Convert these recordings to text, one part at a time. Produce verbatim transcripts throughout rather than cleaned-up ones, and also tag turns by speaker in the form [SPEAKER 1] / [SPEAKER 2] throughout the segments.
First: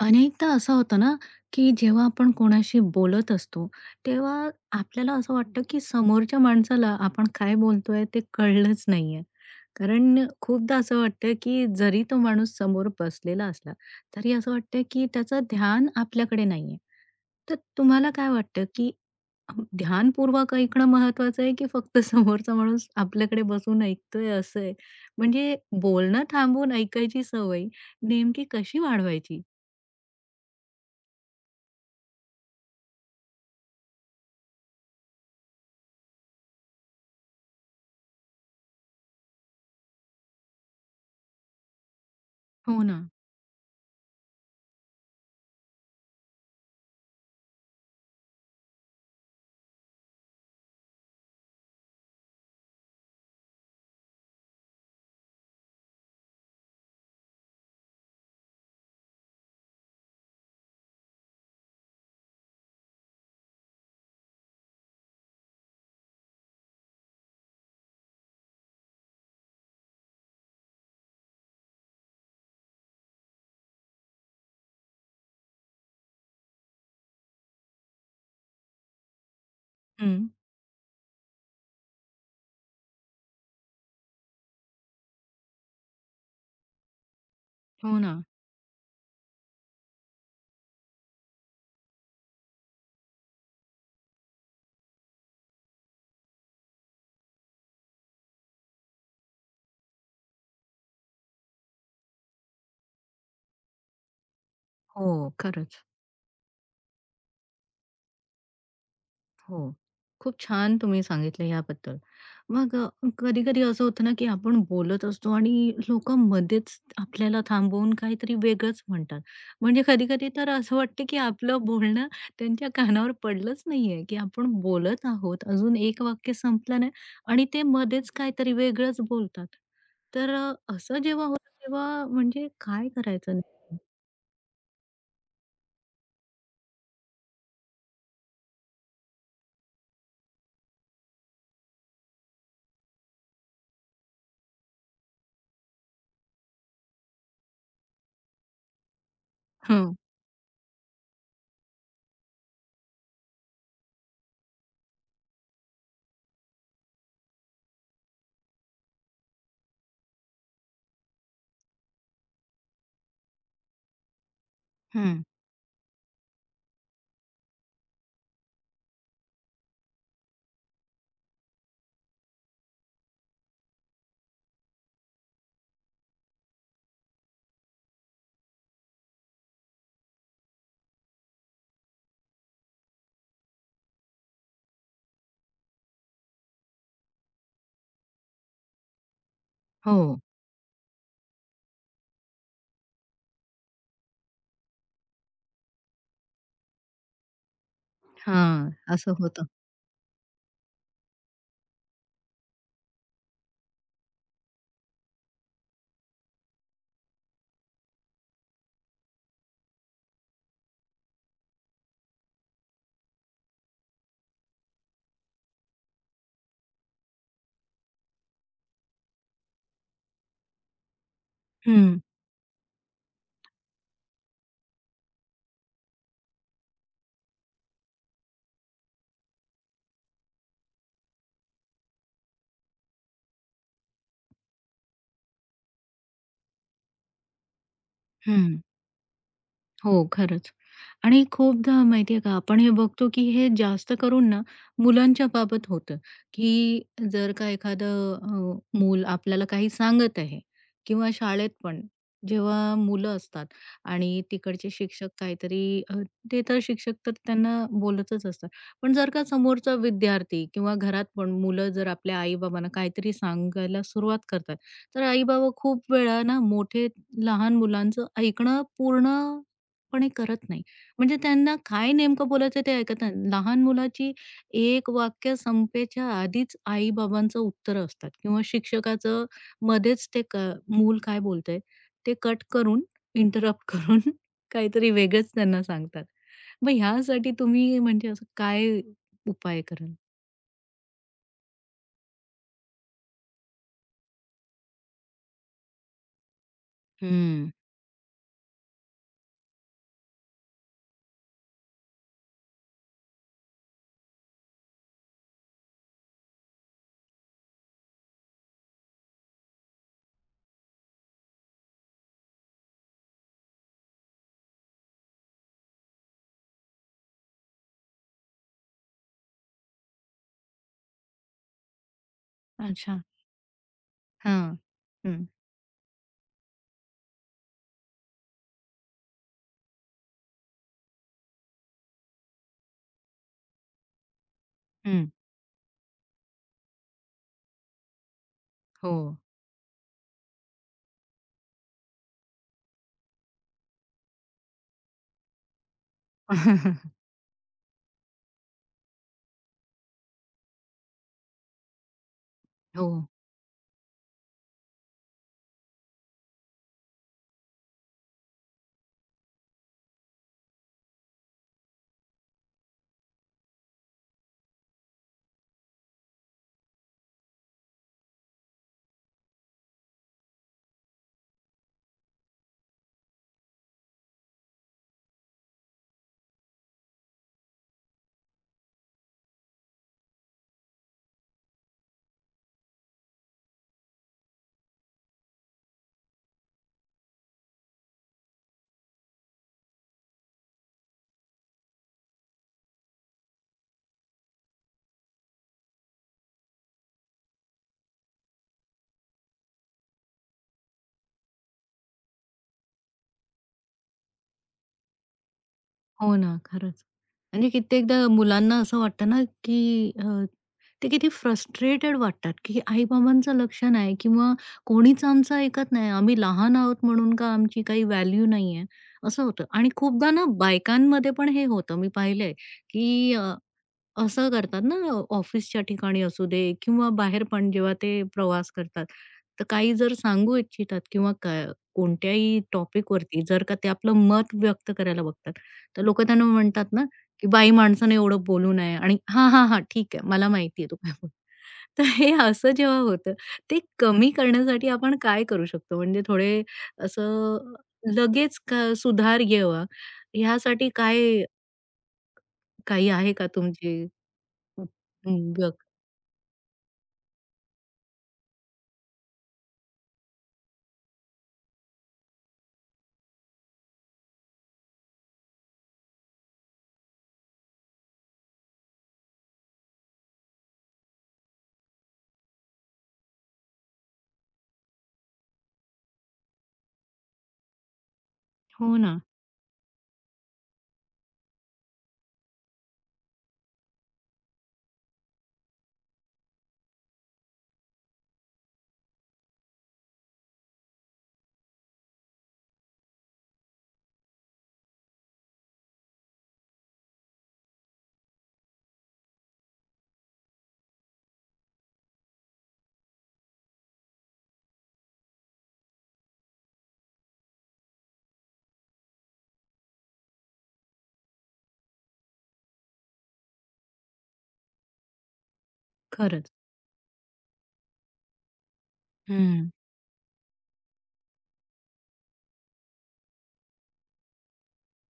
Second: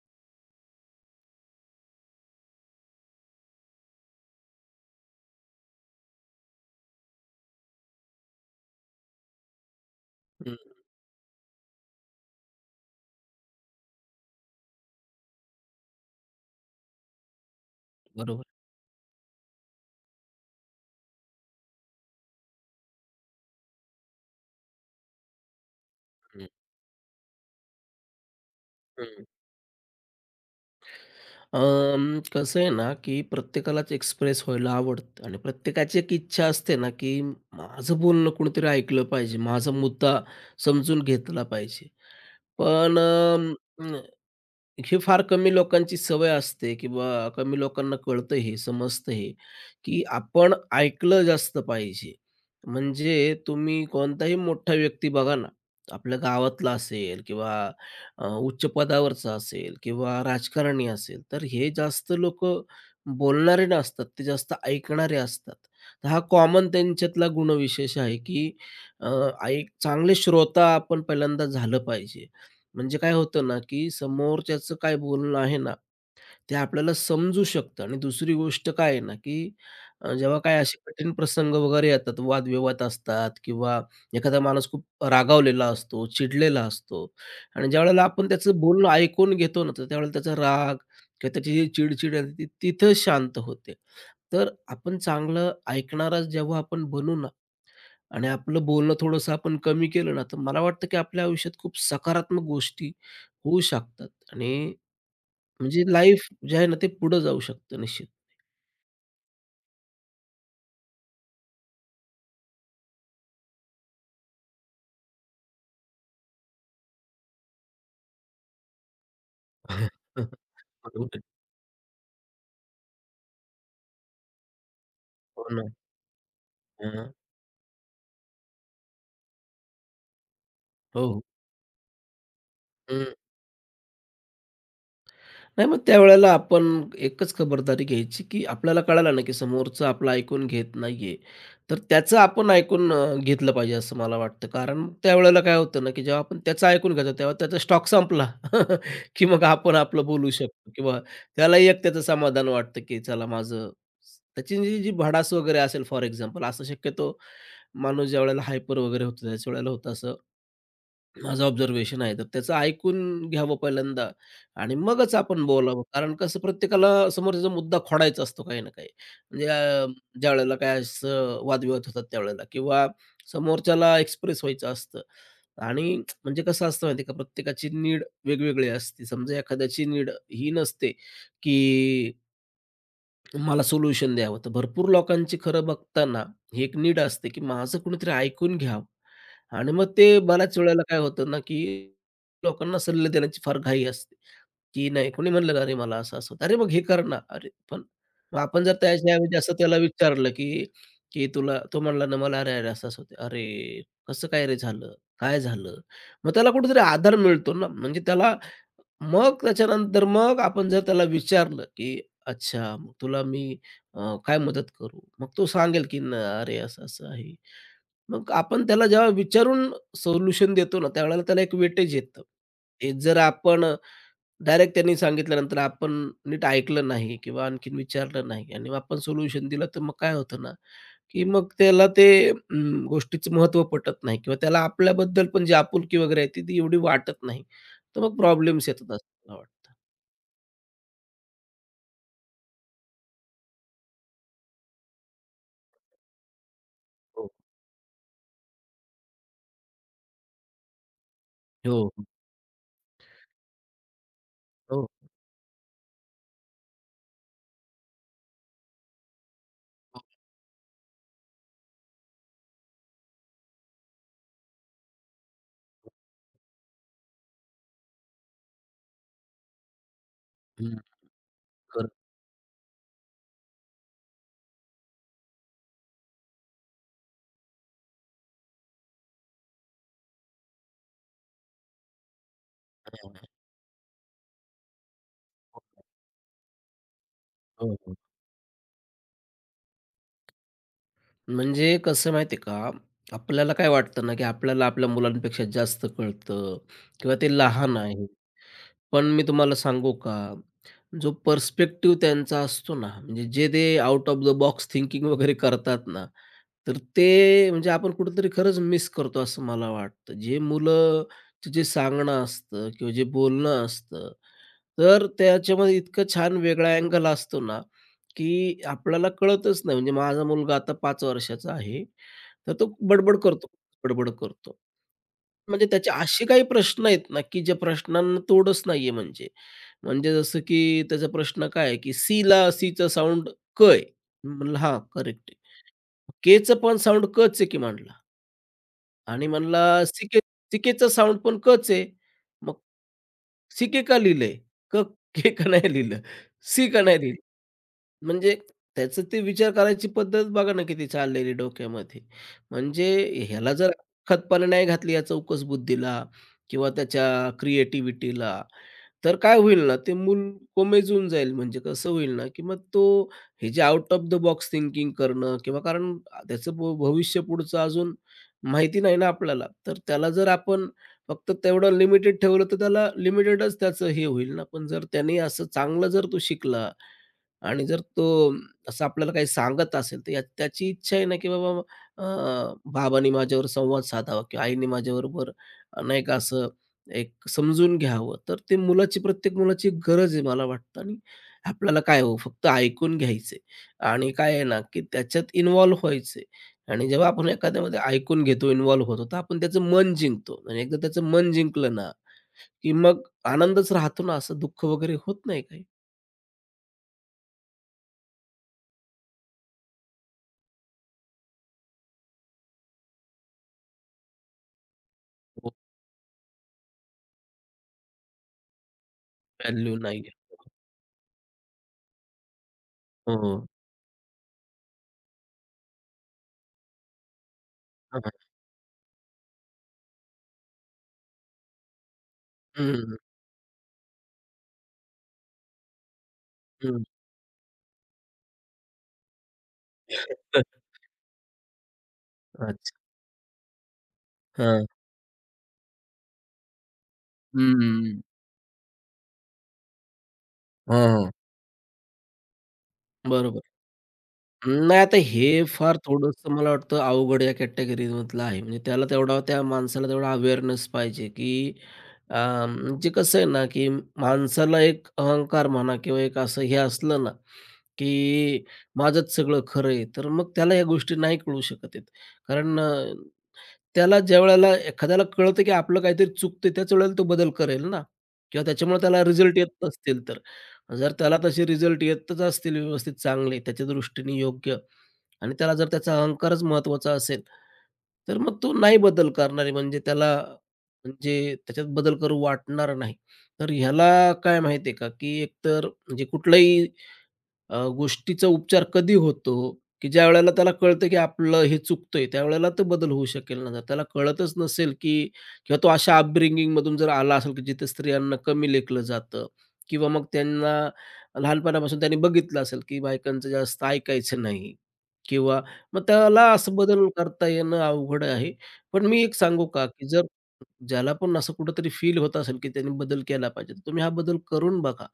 [SPEAKER 1] अनेकदा असं होतं ना, की जेव्हा आपण कोणाशी बोलत असतो, तेव्हा आपल्याला असं वाटतं, की समोरच्या माणसाला आपण काय बोलतोय ते कळलंच नाहीये. कारण
[SPEAKER 2] हं,
[SPEAKER 1] खूपदा असं वाटतं, की जरी तो माणूस समोर बसलेला असला, तरी असं वाटतं, की त्याचं ध्यान आपल्याकडे नाहीये. तर तुम्हाला काय
[SPEAKER 2] बरोबर.
[SPEAKER 1] वाटतं, की ध्यानपूर्वक ऐकणं महत्वाचं आहे, की फक्त समोरचा माणूस आपल्याकडे बसून ऐकतोय असं आहे? म्हणजे बोलणं
[SPEAKER 2] हं,
[SPEAKER 1] थांबवून ऐकायची सवय नेमकी कशी
[SPEAKER 2] हं.
[SPEAKER 1] वाढवायची?
[SPEAKER 2] अं, कसं आहे ना, की प्रत्येकालाच एक्सप्रेस व्हायला आवडतं आणि प्रत्येकाची एक इच्छा असते ना, की माझं बोलणं कोणीतरी ऐकलं पाहिजे, माझा मुद्दा समजून घेतला पाहिजे.
[SPEAKER 1] हो
[SPEAKER 2] पण
[SPEAKER 1] ना.
[SPEAKER 2] ही फार कमी लोकांची सवय असते किंवा कमी लोकांना कळतं हे, समजतं हे, की आपण ऐकलं जास्त पाहिजे. म्हणजे तुम्ही कोणताही मोठा व्यक्ती बघा ना, आपल्या गावातला असेल किंवा अ, उच्च पदावरचा असेल किंवा राजकारणी असेल, तर हे जास्त लोक बोलणारे नसतात, ते जास्त ऐकणारे असतात. तर हा कॉमन त्यांच्यातला गुणविशेष आहे, की अ, ऐक चांगले श्रोता आपण पहिल्यांदा झालं पाहिजे. म्हणजे काय होतं ना, की समोरच्याचं काय बोलणं आहे ना, ते आपल्याला समजू शकतं आणि दुसरी गोष्ट काय आहे ना, की अ,
[SPEAKER 1] हं.
[SPEAKER 2] जेव्हा काय असे कठीण प्रसंग वगैरे येतात, वादविवाद असतात किंवा एखादा माणूस खूप रागावलेला असतो, चिडलेला असतो आणि
[SPEAKER 1] हो
[SPEAKER 2] ज्यावेळेला
[SPEAKER 1] ना.
[SPEAKER 2] आपण त्याचं बोलणं ऐकून घेतो ना, तर त्यावेळेला त्याचा राग किंवा त्याची जी चिडचिड आहे ती तिथं शांत होते. तर आपण चांगलं ऐकणारा जेव्हा आपण बनू ना, आणि आपलं बोलणं थोडंसं आपण कमी केलं ना, तर मला वाटतं की आपल्या आयुष्यात खूप सकारात्मक गोष्टी होऊ शकतात आणि
[SPEAKER 1] हो,
[SPEAKER 2] म्हणजे
[SPEAKER 1] खरंच.
[SPEAKER 2] लाईफ जे आहे ना, ते पुढं जाऊ शकतं निश्चित.
[SPEAKER 1] हो. खूप छान तुम्ही सांगितलं याबद्दल. मग अ, कधी-कधी असं होतं ना, की आपण बोलत असतो आणि लोकं मध्येच आपल्याला थांबवून काहीतरी वेगळंच म्हणतात. म्हणजे कधी-कधी तर असं वाटतं, की
[SPEAKER 2] बरोबर.
[SPEAKER 1] आपलं बोलणं त्यांच्या कानावर पडलंच नाहीये, की आपण बोलत
[SPEAKER 2] हो
[SPEAKER 1] आहोत.
[SPEAKER 2] ना.
[SPEAKER 1] अजून एक वाक्य संपलं नाही
[SPEAKER 2] हां.
[SPEAKER 1] आणि ते मध्येच काहीतरी वेगळंच बोलतात. तर अ, असं
[SPEAKER 2] हो.
[SPEAKER 1] जेव्हा होतं तेव्हा म्हणजे काय करायचं नेमकं?
[SPEAKER 2] नाही मग त्यावेळेला आपण एकच खबरदारी घ्यायची, की आपल्याला कळालं ना, की समोरचा आपलं ऐकून घेत नाहीये, तर त्याचं आपण ऐकून अ, घेतलं पाहिजे असं मला वाटतं. कारण त्यावेळेला काय होतं ना, की जेव्हा आपण त्याचं ऐकून घेतो, तेव्हा त्याचा स्टॉक संपला, की मग आपण
[SPEAKER 1] हं,
[SPEAKER 2] आपलं बोलू शकतो किंवा त्यालाही एक त्याचं समाधान वाटतं, की चला माझं त्याची जी जी भडास वगैरे असेल फॉर एक्झाम्पल, असं शक्यतो माणूस ज्यावेळेला हायपर वगैरे होतो, त्याच वेळेला होतं असं. माझं ऑब्झर्वेशन आहे, तर त्याचं ऐकून घ्यावं पहिल्यांदा आणि मगच
[SPEAKER 1] हं.
[SPEAKER 2] आपण बोलावं. कारण कसं प्रत्येकाला समोरचा मुद्दा खोडायचा असतो काही ना काही. म्हणजे अ, ज्यावेळेला काय असं वादविवाद होतात त्यावेळेला किंवा समोरच्याला एक्सप्रेस व्हायचं असतं. आणि म्हणजे कसं असतं माहिती का, प्रत्येकाची नीड वेगवेगळी असते. समजा एखाद्याची नीड ही नसते, की मला सोल्युशन द्यावं. तर भरपूर लोकांची खरं बघताना ही एक नीड असते, की माझं कुणीतरी ऐकून घ्यावं आणि मग
[SPEAKER 1] हो.
[SPEAKER 2] ते बऱ्याच वेळेला काय होतं ना, की लोकांना सल्ले देण्याची फार घाई असते. की नाही कोणी म्हणलं ना, "अरे मला असं-असं होतं." "अरे मग हे कर ना." अरे पण मग आपण
[SPEAKER 1] हां,
[SPEAKER 2] जर
[SPEAKER 1] असं
[SPEAKER 2] त्याच्याऐवजी
[SPEAKER 1] होतं.
[SPEAKER 2] असं त्याला विचारलं, की की तुला तो म्हणला ना मला, "अरे, अरे, असं-असं होतं." "अरे, कसं काय रे झालं? काय झालं?" मग त्याला कुठेतरी आधार मिळतो ना. म्हणजे त्याला मग त्याच्यानंतर मग आपण जर त्याला विचारलं, की "अच्छा, मग तुला मी अ, काय मदत करू?" मग तो सांगेल, की "न अरे, असं-असं आहे." मग आपण त्याला जेव्हा विचारून सोल्युशन देतो ना, त्यावेळेला त्याला एक वेटेज
[SPEAKER 1] हं,
[SPEAKER 2] येतं. तेच जर आपण डायरेक्ट त्यांनी सांगितल्यानंतर आपण नीट ऐकलं नाही किंवा आणखीन विचारलं नाही आणि मग आपण सोल्युशन दिलं, तर मग काय होतं ना, की मग त्याला ते अं, गोष्टीचं महत्त्व पटत नाही किंवा त्याला आपल्याबद्दल पण जी आपुलकी वगैरे आहे, ती ती एवढी वाटत नाही. तर मग
[SPEAKER 1] हं.
[SPEAKER 2] प्रॉब्लेम्स येतात असं मला वाटतं.
[SPEAKER 1] हो, खरंच. आणि खूपदा माहिती का, आपण हे बघतो की हे जास्त करून ना, मुलांच्या बाबत होतं, की
[SPEAKER 2] हो.
[SPEAKER 1] जर का एखादं अ, मूल आपल्याला काही सांगत आहे किंवा शाळेत
[SPEAKER 2] हो,
[SPEAKER 1] पण
[SPEAKER 2] हो.
[SPEAKER 1] जेव्हा मुलं असतात आणि तिकडचे
[SPEAKER 2] हो,
[SPEAKER 1] शिक्षक काहीतरी अ, ते तर शिक्षक तर त्यांना बोलतच असतात. पण जर का समोरचा
[SPEAKER 2] हो,
[SPEAKER 1] विद्यार्थी किंवा घरात पण मुलं जर आपल्या आई-बाबांना काहीतरी सांगायला सुरुवात करतात, तर आई-बाबा
[SPEAKER 2] हो.
[SPEAKER 1] खूप वेळा ना, मोठे लहान मुलांचं ऐकणं पूर्ण पणे करत नाही. म्हणजे त्यांना
[SPEAKER 2] खरं.
[SPEAKER 1] काय नेमकं बोलायचं ते ऐकत नाही. लहान मुलाची एक वाक्य संपेच्या आधीच आई-बाबांचं उत्तरं असतात किंवा शिक्षकाचं मध्येच ते क मूल काय बोलतंय ते कट करून,
[SPEAKER 2] हां, हां.
[SPEAKER 1] इंटरप्ट करून काहीतरी वेगळंच त्यांना सांगतात. मग ह्यासाठी
[SPEAKER 2] हो,
[SPEAKER 1] तुम्ही
[SPEAKER 2] हो.
[SPEAKER 1] म्हणजे असं काय उपाय कराल?
[SPEAKER 2] म्हणजे कसं माहिती का, आपल्याला काय वाटतं ना, की आपल्याला आपल्या मुलांपेक्षा जास्त कळतं किंवा ते
[SPEAKER 1] हं.
[SPEAKER 2] लहान आहे. पण मी तुम्हाला सांगू का जो पर्स्पेक्टिव्ह त्यांचा असतो ना, म्हणजे जे ते out of the box thinking वगैरे करतात ना, तर ते म्हणजे आपण कुठेतरी खरंच मिस करतो असं मला वाटतं. जे मुलं जे सांगणं असतं किंवा जे बोलणं असतं, तर त्याच्यामध्ये इतकं छान वेगळा अँगल असतो ना, की आपल्याला कळतच नाही. म्हणजे माझा मुलगा आता पाच वर्षाचा आहे, तर तो
[SPEAKER 1] अच्छा.
[SPEAKER 2] बडबड करतो, बडबड करतो.
[SPEAKER 1] हां. हं.
[SPEAKER 2] म्हणजे त्याचे असे काही प्रश्न आहेत ना, की ज्या प्रश्नांना तोडच नाहीये म्हणजे. म्हणजे जसं की त्याचा प्रश्न काय आहे, की सीला सीचं साउंड क आहे. म्हणलं, "हां,
[SPEAKER 1] हं.
[SPEAKER 2] करेक्ट आहे." केचं पण साउंड कच आहे की म्हटलं.
[SPEAKER 1] हो.
[SPEAKER 2] आणि म्हणला "सिके" सिकेचा साउंड पण कच आहे. मग सिके का लिहिलंय? क के का नाही लिहिलं? सी का नाही लिहिलं? म्हणजे त्याचं ते विचार करायची पद्धत बघा ना किती चाललेली डोक्यामध्ये.
[SPEAKER 1] हो.
[SPEAKER 2] म्हणजे ह्याला जर खतपाणी नाही घातली या चौकस बुद्धीला किंवा त्याच्या क्रिएटिव्हिटीला, तर काय होईल ना ते मूल कोमेजून जाईल. म्हणजे कसं होईल ना, की मग तो हे जे out of the box thinking करणं किंवा कारण त्याचं भ भविष्य पुढचं अजून माहिती नाही ना आपल्याला. तर त्याला जर आपण फक्त तेवढं लिमिटेड ठेवलं, तर त्याला लिमिटेडच त्याचं हे होईल ना. पण जर त्याने असं चांगलं जर तो शिकला आणि जर तो असं आपल्याला काही सांगत असेल, तर या त्याची इच्छा आहे ना, की बाबा अ, बाबांनी माझ्यावर संवाद साधावा किंवा आईने माझ्याबरोबर अं, नाही का असं एक समजून घ्यावं. तर ते मुलाची, प्रत्येक मुलाची गरज आहे मला वाटतं आणि आपल्याला काय हो फक्त ऐकून घ्यायचंय आणि काय आहे ना, की त्याच्यात इन्व्हॉल्व व्हायचंय आणि जेव्हा आपण एखाद्यामध्ये ऐकून घेतो, इन्व्हॉल्व होतो, तर आपण त्याचं मन जिंकतो आणि एकदा त्याचं मन जिंकलं ना, की मग आनंदच राहतो ना, असं दुःख वगैरे होत नाही काही.
[SPEAKER 1] हो ना, खरंच. म्हणजे कित्येकदा मुलांना असं वाटतं ना, की अ, ते किती फ्रस्ट्रेटेड वाटतात, की आई-बाबांचं लक्ष नाही किंवा कोणीच आमचं
[SPEAKER 2] हो.
[SPEAKER 1] ऐकत नाही. आम्ही लहान आहोत म्हणून का आमची काही व्हॅल्यू नाहीये, असं होतं. आणि
[SPEAKER 2] व्हॅल्यू नाही
[SPEAKER 1] खूपदा ना बायकांमध्ये पण हे होतं. मी पाहिलंय, की
[SPEAKER 2] हो.
[SPEAKER 1] अ असं करतात ना, ऑफिसच्या ठिकाणी असू दे किंवा बाहेर पण जेव्हा
[SPEAKER 2] हां,
[SPEAKER 1] ते
[SPEAKER 2] हां.
[SPEAKER 1] प्रवास करतात, तर काही जर सांगू इच्छितात किंवा क कोणत्याही
[SPEAKER 2] हं, हं,
[SPEAKER 1] टॉपिक
[SPEAKER 2] हं.
[SPEAKER 1] वरती जर का ते आपलं मत व्यक्त करायला बघतात, तर लोकं त्यांना म्हणतात ना, की "बाई माणसाने एवढं बोलू नये" आणि "हां, हां, हां, ठीक आहे. मला
[SPEAKER 2] हं.
[SPEAKER 1] माहिती आहे तू काय बोल" तर हे असं
[SPEAKER 2] अच्छा.
[SPEAKER 1] जेव्हा होतं, ते कमी
[SPEAKER 2] हां.
[SPEAKER 1] करण्यासाठी आपण काय करू शकतो? म्हणजे थोडे असं
[SPEAKER 2] हं.
[SPEAKER 1] लगेच क सुधार येवा, ह्यासाठी
[SPEAKER 2] हां.
[SPEAKER 1] काय काही आहे का
[SPEAKER 2] बरोबर.
[SPEAKER 1] तुमची हं.
[SPEAKER 2] नाही आता हे
[SPEAKER 1] हं, बघ.
[SPEAKER 2] फार थोडंसं मला वाटतं अवघड या कॅटेगरीमधलं आहे. म्हणजे त्याला तेवढा त्या माणसाला तेवढा अवेअरनेस पाहिजे, की अ, म्हणजे कसं आहे ना, की माणसाला एक अहंकार म्हणा किंवा एक असं हे असलं ना, की माझंच सगळं खरं आहे, तर मग त्याला या गोष्टी नाही कळू शकत आहेत. कारण अ त्याला ज्यावेळेला एखाद्याला कळतं, की आपलं काहीतरी चुकतंय, त्याच वेळेला तो बदल करेल ना किंवा
[SPEAKER 1] हो
[SPEAKER 2] त्याच्यामुळे
[SPEAKER 1] ना,
[SPEAKER 2] त्याला रिझल्ट येत नसतील तर. जर त्याला तसे रिझल्ट येतच असतील व्यवस्थित चांगले, त्याच्या दृष्टीने योग्य आणि त्याला जर त्याचा अहंकारच महत्त्वाचा असेल, तर मग तो नाही बदल करणार आहे. म्हणजे त्याला म्हणजे त्याच्यात बदल करू वाटणार नाही. तर ह्याला काय माहिती आहे का, की एकतर म्हणजे कुठलाही अ, गोष्टीचा उपचार कधी होतो, की ज्यावेळेला त्याला कळतं, की आपलं हे चुकतंय, त्यावेळेला तो बदल होऊ शकेल ना. जर त्याला कळतच नसेल, की किंवा तो अशा अपब्रिंगिंगमधून जर आला असेल, की जिथे स्त्रियांना कमी लेखलं जातं किंवा मग त्यांना लहानपणापासून त्यांनी बघितलं असेल, की बायकांचं जास्त ऐकायचं नाही किंवा मग त्याला
[SPEAKER 1] खरंच.
[SPEAKER 2] असं बदल करता येणं अवघड आहे. पण मी एक सांगू
[SPEAKER 1] हं.
[SPEAKER 2] का, की जर ज्याला पण असं कुठेतरी फील होत असेल, की त्यांनी बदल केला पाहिजे. तर तुम्ही हा बदल करून बघा,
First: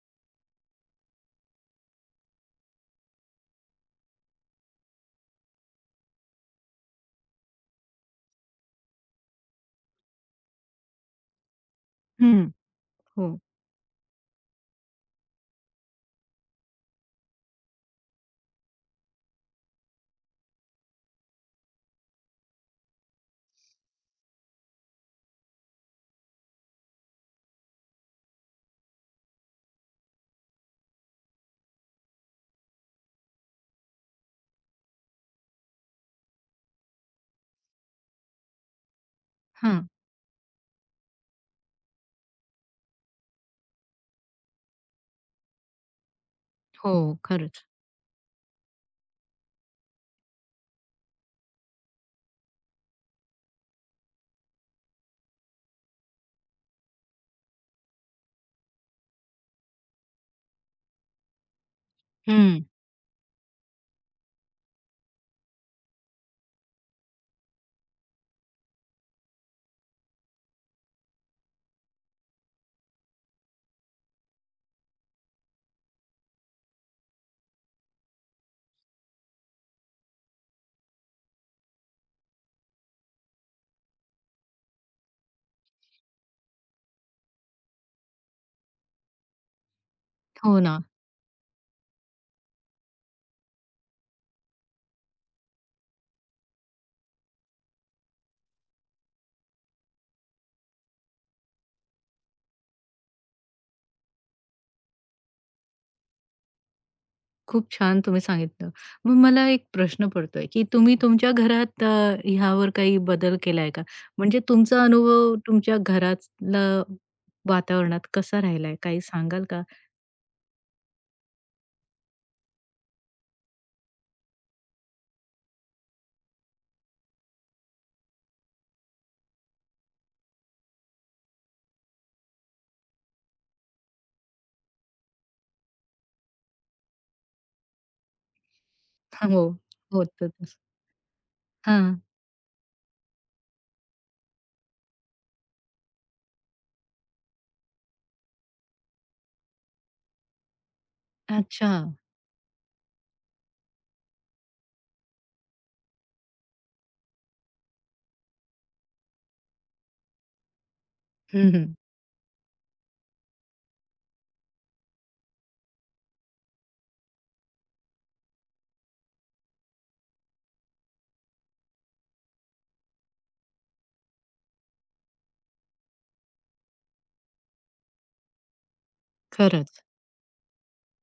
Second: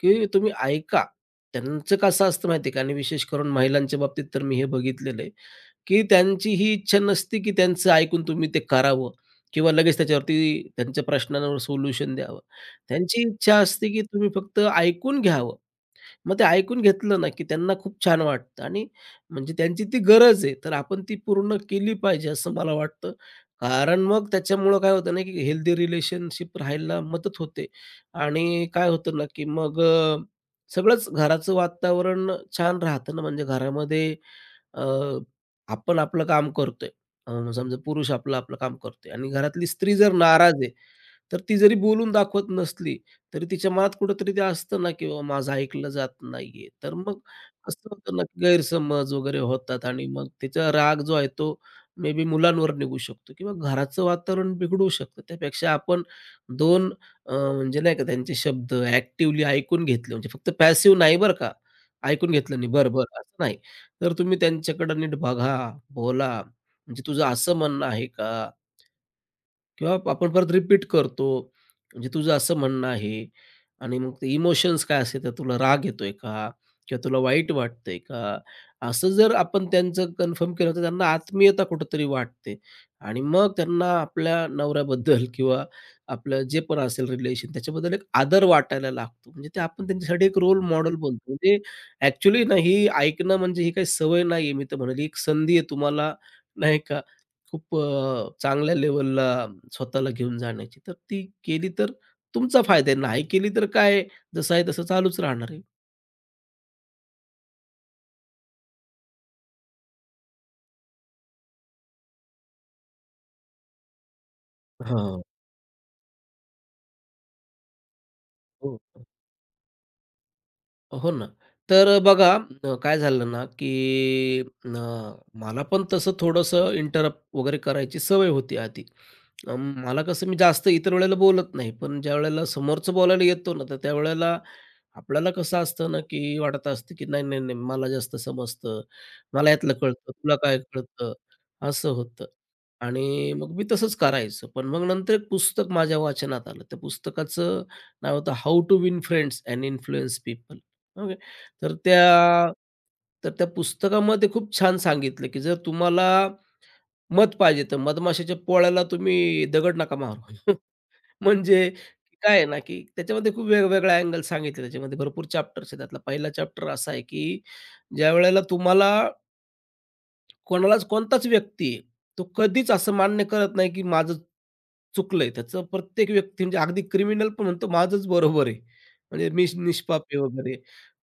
[SPEAKER 2] की तुम्ही ऐका. त्यांचं कसं असतं माहिती आहे का आणि विशेष करून महिलांच्या बाबतीत तर मी हे बघितलेलं आहे, की त्यांची ही इच्छा नसते, की त्यांचं ऐकून तुम्ही ते करावं किंवा लगेच त्याच्यावरती त्यांच्या प्रश्नांवर सोल्युशन द्यावं.
[SPEAKER 1] हं,
[SPEAKER 2] त्यांची
[SPEAKER 1] हो.
[SPEAKER 2] इच्छा असते, की तुम्ही फक्त ऐकून घ्यावं मग ते ऐकून घेतलं ना, की त्यांना खूप छान वाटतं आणि म्हणजे त्यांची ती गरज आहे, तर आपण ती पूर्ण केली पाहिजे असं मला वाटतं. कारण मग त्याच्यामुळं काय होतं ना, की हेल्दी रिलेशनशिप राहायला मदत होते आणि काय होतं ना, की मग अ, सगळंच घराचं वातावरण छान राहतं ना, म्हणजे घरामध्ये अ, आपण आपलं काम करतोय. अ, समजा पुरुष आपलं आपलं काम करतोय आणि घरातली
[SPEAKER 1] हां.
[SPEAKER 2] स्त्री जर नाराज आहे, तर ती जरी बोलून दाखवत नसली, तरी तिच्या मनात कुठेतरी ते असतं ना, की बाबा माझं ऐकलं जात नाहीये.
[SPEAKER 1] हो,
[SPEAKER 2] तर मग
[SPEAKER 1] खरंच.
[SPEAKER 2] असं होतं ना, की गैरसमज वगैरे होतात आणि मग तिचा राग जो आहे तो मे बी मुलांवर निघू शकतो किंवा घराचं वातावरण बिघडू शकतं. त्यापेक्षा आपण दोन अ, म्हणजे नाही का त्यांचे शब्द ॲक्टिव्हली ऐकून घेतले, म्हणजे फक्त पॅसिव्ह नाही बरं का, ऐकून घेतलं
[SPEAKER 1] हं.
[SPEAKER 2] नाही, बरं, बरं असं नाही. तर तुम्ही त्यांच्याकडं नीट बघा, बोला, म्हणजे तुझं असं म्हणणं आहे का? किंवा आपण परत रिपीट करतो. म्हणजे तुझं असं म्हणणं आहे आणि मग ते इमोशन्स काय असेल, तर तुला राग येतोय का? किंवा तुला वाईट वाटतंय का? असं जर आपण त्यांचं कन्फर्म केलं, तर त्यांना आत्मीयता कुठेतरी वाटते आणि मग त्यांना आपल्या नवऱ्याबद्दल किंवा आपलं जे पण असेल रिलेशन त्याच्याबद्दल एक आदर वाटायला लागतो. म्हणजे ते आपण त्यांच्यासाठी एक
[SPEAKER 1] हो
[SPEAKER 2] रोल
[SPEAKER 1] ना.
[SPEAKER 2] मॉडेल बनतो. म्हणजे ॲक्चुअली ना, ही ऐकणं म्हणजे ही काही सवय नाहीये. मी तर म्हणेल, एक संधी आहे तुम्हाला, नाही का? खूप अ, चांगल्या लेव्हलला स्वतःला घेऊन जाण्याची. तर ती केली तर तुमचा फायदा आहे. नाही केली तर काय आहे, जसं आहे तसं चालूच राहणार आहे.
[SPEAKER 1] खूप छान तुम्ही सांगितलं. मग मला एक प्रश्न पडतोय, की तुम्ही तुमच्या घरात अ, ह्यावर काही बदल केलाय का? म्हणजे तुमचा
[SPEAKER 2] हां.
[SPEAKER 1] अनुभव तुमच्या घरातला वातावरणात कसा राहिलाय?
[SPEAKER 2] हो.
[SPEAKER 1] काही सांगाल का?
[SPEAKER 2] हो ना. तर अ, बघा अ, काय झालं ना, की अ, मला पण तसं थोडंसं इंटरप्ट वगैरे करायची सवय होती आधी. अ, मला कसं मी जास्त इतर वेळेला बोलत नाही, पण ज्यावेळेला समोरचं बोलायला येतो ना, तर त्यावेळेला आपल्याला कसं असतं ना, की वाटत असतं, की नाही, नाही, नाही मला जास्त समजतं,
[SPEAKER 1] हां, हो,
[SPEAKER 2] मला यातलं कळतं,
[SPEAKER 1] होतं
[SPEAKER 2] तुला काय
[SPEAKER 1] तसं.
[SPEAKER 2] कळतं, असं
[SPEAKER 1] हां.
[SPEAKER 2] होतं. आणि मग मी तसंच करायचो. पण मग नंतर एक पुस्तक माझ्या वाचनात आलं. त्या पुस्तकाचं नाव होतं how to win friends and influence people. Okay.
[SPEAKER 1] अच्छा.
[SPEAKER 2] तर त्या तर त्या पुस्तकामध्ये खूप छान सांगितलं, की जर तुम्हाला मध पाहिजे, तर मधमाशाच्या पोळ्याला तुम्ही दगड नका मारू.
[SPEAKER 1] हं, हं.
[SPEAKER 2] म्हणजे काय आहे ना, की त्याच्यामध्ये खूप वेगवेगळ्या अँगल सांगितले. त्याच्यामध्ये भरपूर चॅप्टर्स आहेत. त्यातला पहिला चॅप्टर असा आहे, की ज्यावेळेला तुम्हाला कोणालाच कोणताच व्यक्ती तो कधीच असं मान्य करत नाही, की माझं चुकलंय. त्याचं प्रत्येक व्यक्ती म्हणजे अगदी क्रिमिनल पण म्हणतो माझंच बरोबर आहे. म्हणजे मी
[SPEAKER 1] खरंच.
[SPEAKER 2] निष्पाप आहे वगैरे.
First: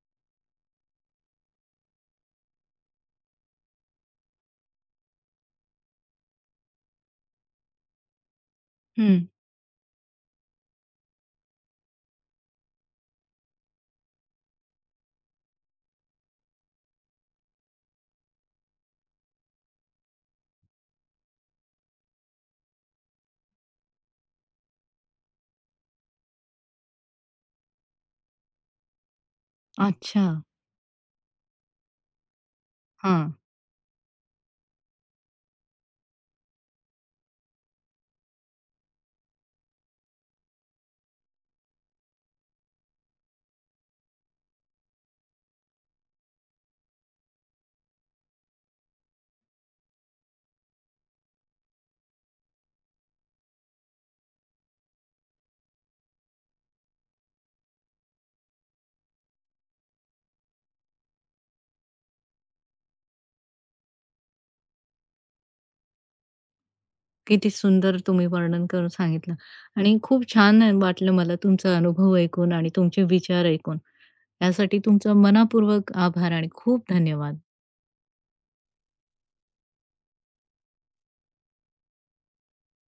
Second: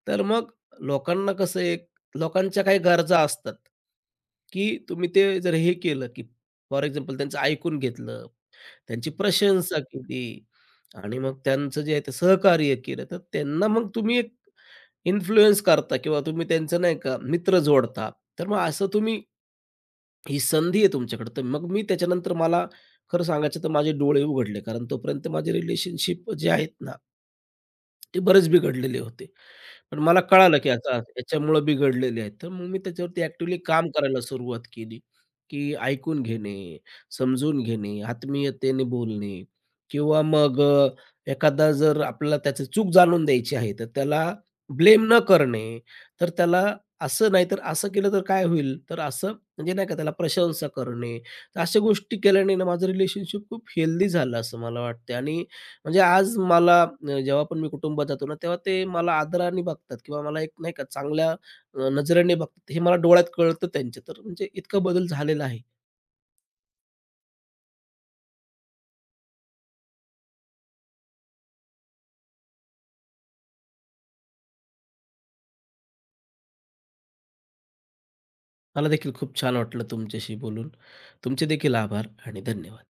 [SPEAKER 2] तर मग लोकांना कसं आहे, लोकांच्या काही गरजा असतात, की तुम्ही ते जर हे केलं, की फॉर एक्झाम्पल त्यांचं ऐकून घेतलं, त्यांची
[SPEAKER 1] हं.
[SPEAKER 2] प्रशंसा केली आणि मग त्यांचं जे आहे ते सहकार्य केलं, तर त्यांना मग तुम्ही एक इन्फ्लुअन्स करता किंवा तुम्ही त्यांचं नाही का मित्र जोडता. तर मग असं तुम्ही ही संधी आहे तुमच्याकडे. तर मग मी त्याच्यानंतर मला खरं सांगायचं तर माझे डोळे उघडले. कारण तोपर्यंत माझे रिलेशनशिप जे आहेत ना ते बरेच बिघडलेले होते. पण मला
[SPEAKER 1] अच्छा.
[SPEAKER 2] कळालं, की आता याच्यामुळं बिघडलेले आहेत. तर मग मी त्याच्यावरती
[SPEAKER 1] हां.
[SPEAKER 2] ॲक्टिव्हली काम करायला सुरुवात केली, की ऐकून घेणे, समजून घेणे, आत्मीयतेने बोलणे किंवा मग अ, एखादा जर आपल्याला त्याची चूक जाणून द्यायची आहे, तर त्याला ब्लेम न करणे. तर त्याला असं नाही तर असं केलं तर काय होईल? तर असं म्हणजे नाही का त्याला प्रशंसा करणे. तर अशा गोष्टी केल्याने ना माझं रिलेशनशिप खूप हेल्दी झालं असं मला वाटतं आणि म्हणजे आज मला अ, जेव्हा पण मी कुटुंबात जातो ना, तेव्हा ते मला आदराने बघतात किंवा मला एक नाही का चांगल्या अ, नजरेने बघतात. हे मला डोळ्यात कळतं त्यांच्या. तर म्हणजे इतका बदल झालेला आहे.
[SPEAKER 1] किती सुंदर तुम्ही वर्णन करून सांगितलं आणि खूप छान वाटलं मला तुमचा अनुभव ऐकून आणि तुमचे विचार ऐकून. यासाठी तुमचा मनःपूर्वक आभार आणि खूप धन्यवाद.
[SPEAKER 2] मला देखील खूप छान वाटलं तुमच्याशी बोलून. तुमचे देखील आभार आणि धन्यवाद.